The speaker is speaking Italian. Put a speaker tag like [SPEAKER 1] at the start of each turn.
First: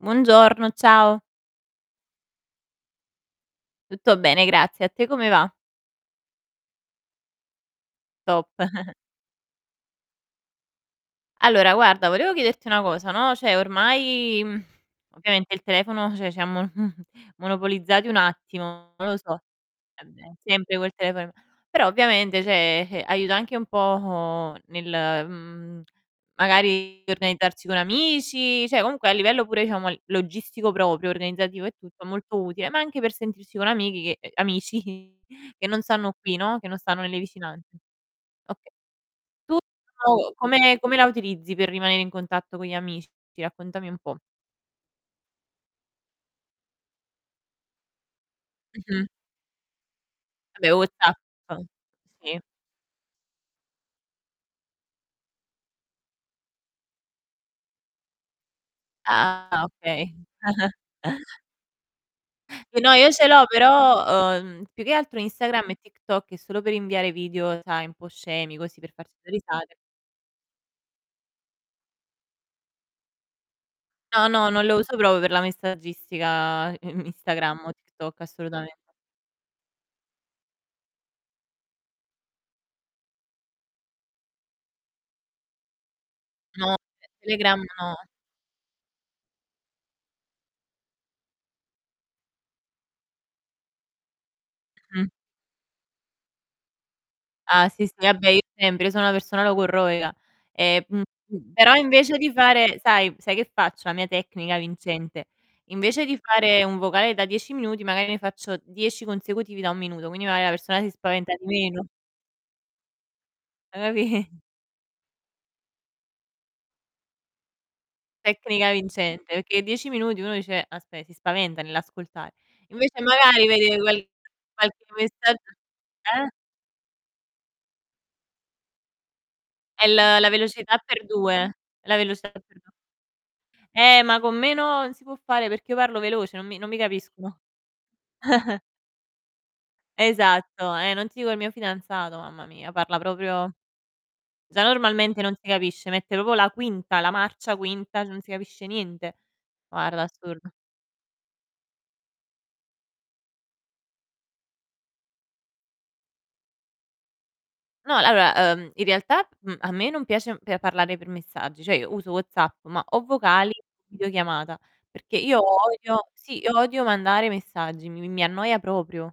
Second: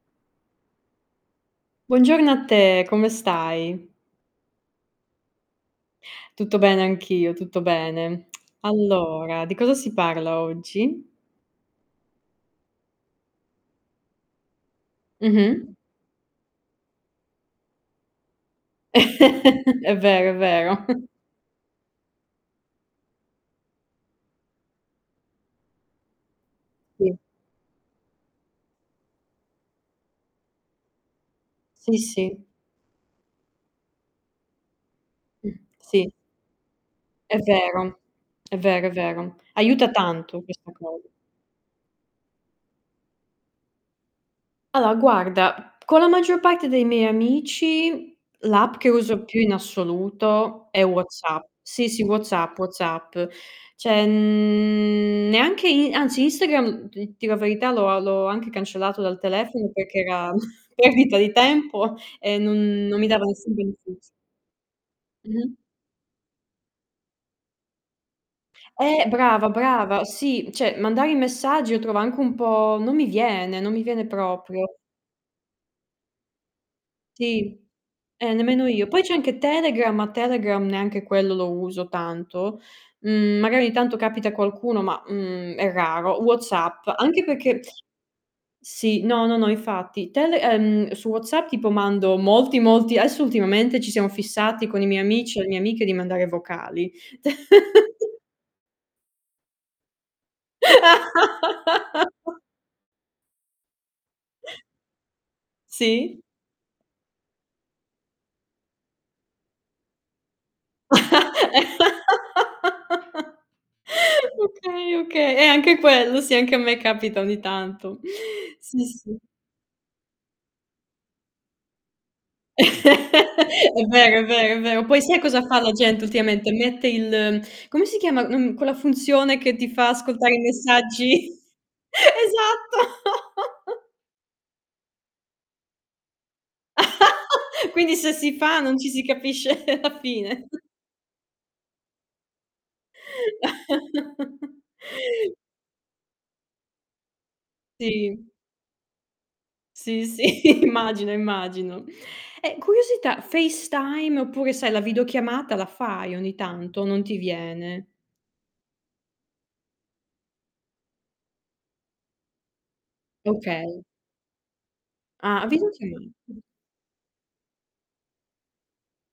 [SPEAKER 1] Buongiorno, ciao.
[SPEAKER 2] Buongiorno a te, come stai?
[SPEAKER 1] Tutto bene, grazie. A te come va?
[SPEAKER 2] Tutto bene anch'io, tutto bene.
[SPEAKER 1] Top.
[SPEAKER 2] Allora, di cosa si parla oggi?
[SPEAKER 1] Allora guarda, volevo chiederti una cosa, no, cioè ormai, mhmm, ovviamente il
[SPEAKER 2] Mh-mh.
[SPEAKER 1] telefono cioè ci ha mon monopolizzati un attimo, non lo so.
[SPEAKER 2] È
[SPEAKER 1] E
[SPEAKER 2] vero,
[SPEAKER 1] beh,
[SPEAKER 2] è vero.
[SPEAKER 1] sempre quel telefono in m però ovviamente, cioè, eh, aiuta anche un po' nel, mhmm, magari per
[SPEAKER 2] Sì.
[SPEAKER 1] organizzarci con amici, cioè comunque a livello pure diciamo l logistico proprio, organizzativo e
[SPEAKER 2] Sì,
[SPEAKER 1] tutto, molto
[SPEAKER 2] sì.
[SPEAKER 1] utile, ma anche per sentirsi con amiche che amici,
[SPEAKER 2] Mh.
[SPEAKER 1] che non
[SPEAKER 2] Sì.
[SPEAKER 1] stanno qui, no, che non stanno nelle
[SPEAKER 2] È
[SPEAKER 1] vicinanze.
[SPEAKER 2] vero. È
[SPEAKER 1] Oka
[SPEAKER 2] vero, è vero.
[SPEAKER 1] tu
[SPEAKER 2] Aiuta
[SPEAKER 1] co
[SPEAKER 2] tanto questa
[SPEAKER 1] come come la
[SPEAKER 2] cosa.
[SPEAKER 1] utilizzi per rimanere in contatto con gli amici? Raccontami un po'.
[SPEAKER 2] Allora guarda, con la maggior parte dei miei amici l'app che
[SPEAKER 1] Mh-mh.
[SPEAKER 2] uso più in assoluto
[SPEAKER 1] Vabbè
[SPEAKER 2] è
[SPEAKER 1] WhatsApp,
[SPEAKER 2] WhatsApp. Sì, sì,
[SPEAKER 1] sì.
[SPEAKER 2] WhatsApp, WhatsApp. Cioè, mhmm, neanche i anzi Instagram, d dir la verità, l'ho a l'ho anche cancellato dal
[SPEAKER 1] Ah,
[SPEAKER 2] telefono perché
[SPEAKER 1] okay.
[SPEAKER 2] era perdita di tempo e non
[SPEAKER 1] Eh no,
[SPEAKER 2] non mi
[SPEAKER 1] io
[SPEAKER 2] dava
[SPEAKER 1] ce l'ho,
[SPEAKER 2] nessun beneficio.
[SPEAKER 1] però, uhm, più che altro
[SPEAKER 2] Mh-mh.
[SPEAKER 1] Instagram e TikTok è solo per inviare video, sai, un po' scemi, così per
[SPEAKER 2] Eh,
[SPEAKER 1] farsi 2
[SPEAKER 2] brava,
[SPEAKER 1] risate.
[SPEAKER 2] brava. Sì, cioè mandare i messaggi lo trovo anche un po' non mi viene, non mi viene
[SPEAKER 1] No, no, non lo
[SPEAKER 2] proprio.
[SPEAKER 1] uso proprio per la messaggistica
[SPEAKER 2] Sì,
[SPEAKER 1] Instagram o TikTok,
[SPEAKER 2] eh, nemmeno
[SPEAKER 1] assolutamen
[SPEAKER 2] io. Poi c'è anche Telegram, ma Telegram neanche quello lo uso tanto. Mhmm, magari ogni tanto capita qualcuno, ma, mhmm, è raro.
[SPEAKER 1] No,
[SPEAKER 2] WhatsApp, anche
[SPEAKER 1] Telegram
[SPEAKER 2] perché
[SPEAKER 1] no.
[SPEAKER 2] sì, no, no, no, infatti. Tele ehm, su WhatsApp tipo mando molti, molti adesso ultimamente ci siamo fissati con i miei
[SPEAKER 1] Mh-mh.
[SPEAKER 2] amici e le mie amiche di mandare vocali.
[SPEAKER 1] Ah sì, sì, vabbè io sempre, io sono una persona logorroica. Ehm, mhmm, però invece di fare sai sai che faccio, la mia tecnica vincente? Invece di
[SPEAKER 2] Sì.
[SPEAKER 1] fare un vocale da 10 minuti, magari ne faccio 10 consecutivi da 1 minuto, quindi magar la persona si spaventa di meno. Ha capi
[SPEAKER 2] Okay, okay. E anche quello sì, anche a me capita ogni tanto.
[SPEAKER 1] Tecnica
[SPEAKER 2] Sì, sì.
[SPEAKER 1] vincente, perché 10 minuti uno dice: "Aspè, si spaventa nell'ascoltare". Invece magari vede
[SPEAKER 2] È
[SPEAKER 1] qual
[SPEAKER 2] vero, è vero, è
[SPEAKER 1] qualche
[SPEAKER 2] vero. Poi sia
[SPEAKER 1] messaggi
[SPEAKER 2] cosa fa la gente
[SPEAKER 1] eh?
[SPEAKER 2] ultimamente? Mette il come si chiama, mhmm, quella funzione che ti
[SPEAKER 1] È
[SPEAKER 2] fa
[SPEAKER 1] l la
[SPEAKER 2] ascoltare i
[SPEAKER 1] velocità per
[SPEAKER 2] messaggi
[SPEAKER 1] 2, la velocità per 2.
[SPEAKER 2] esatto.
[SPEAKER 1] Eh, ma con meno non si può fare perché io parlo veloce, non mi non mi capiscono.
[SPEAKER 2] Quindi se si fa non ci si capisce la fine.
[SPEAKER 1] Esatto, eh, non ti dico il mio fidanzato, mamma mia, parla proprio già normalmente non si capisce, mette proprio la quinta, la marcia quinta, non
[SPEAKER 2] Sì.
[SPEAKER 1] si capisce niente. Guarda,
[SPEAKER 2] Sì,
[SPEAKER 1] assurdo.
[SPEAKER 2] sì, immagino, immagino. E curiosità: FaceTime oppure sai, la videochiamata la fai ogni tanto o non ti viene?
[SPEAKER 1] No, allora, uhm, in realtà, mhmm, a me non piace pe parlare per messaggi. Cioè io uso WhatsApp, ma o vocali o
[SPEAKER 2] Okay.
[SPEAKER 1] videochiamata. Perché io
[SPEAKER 2] Ah,
[SPEAKER 1] odio
[SPEAKER 2] videochiamata.
[SPEAKER 1] sì, io odio mandare messaggi, mi mi mi annoia proprio.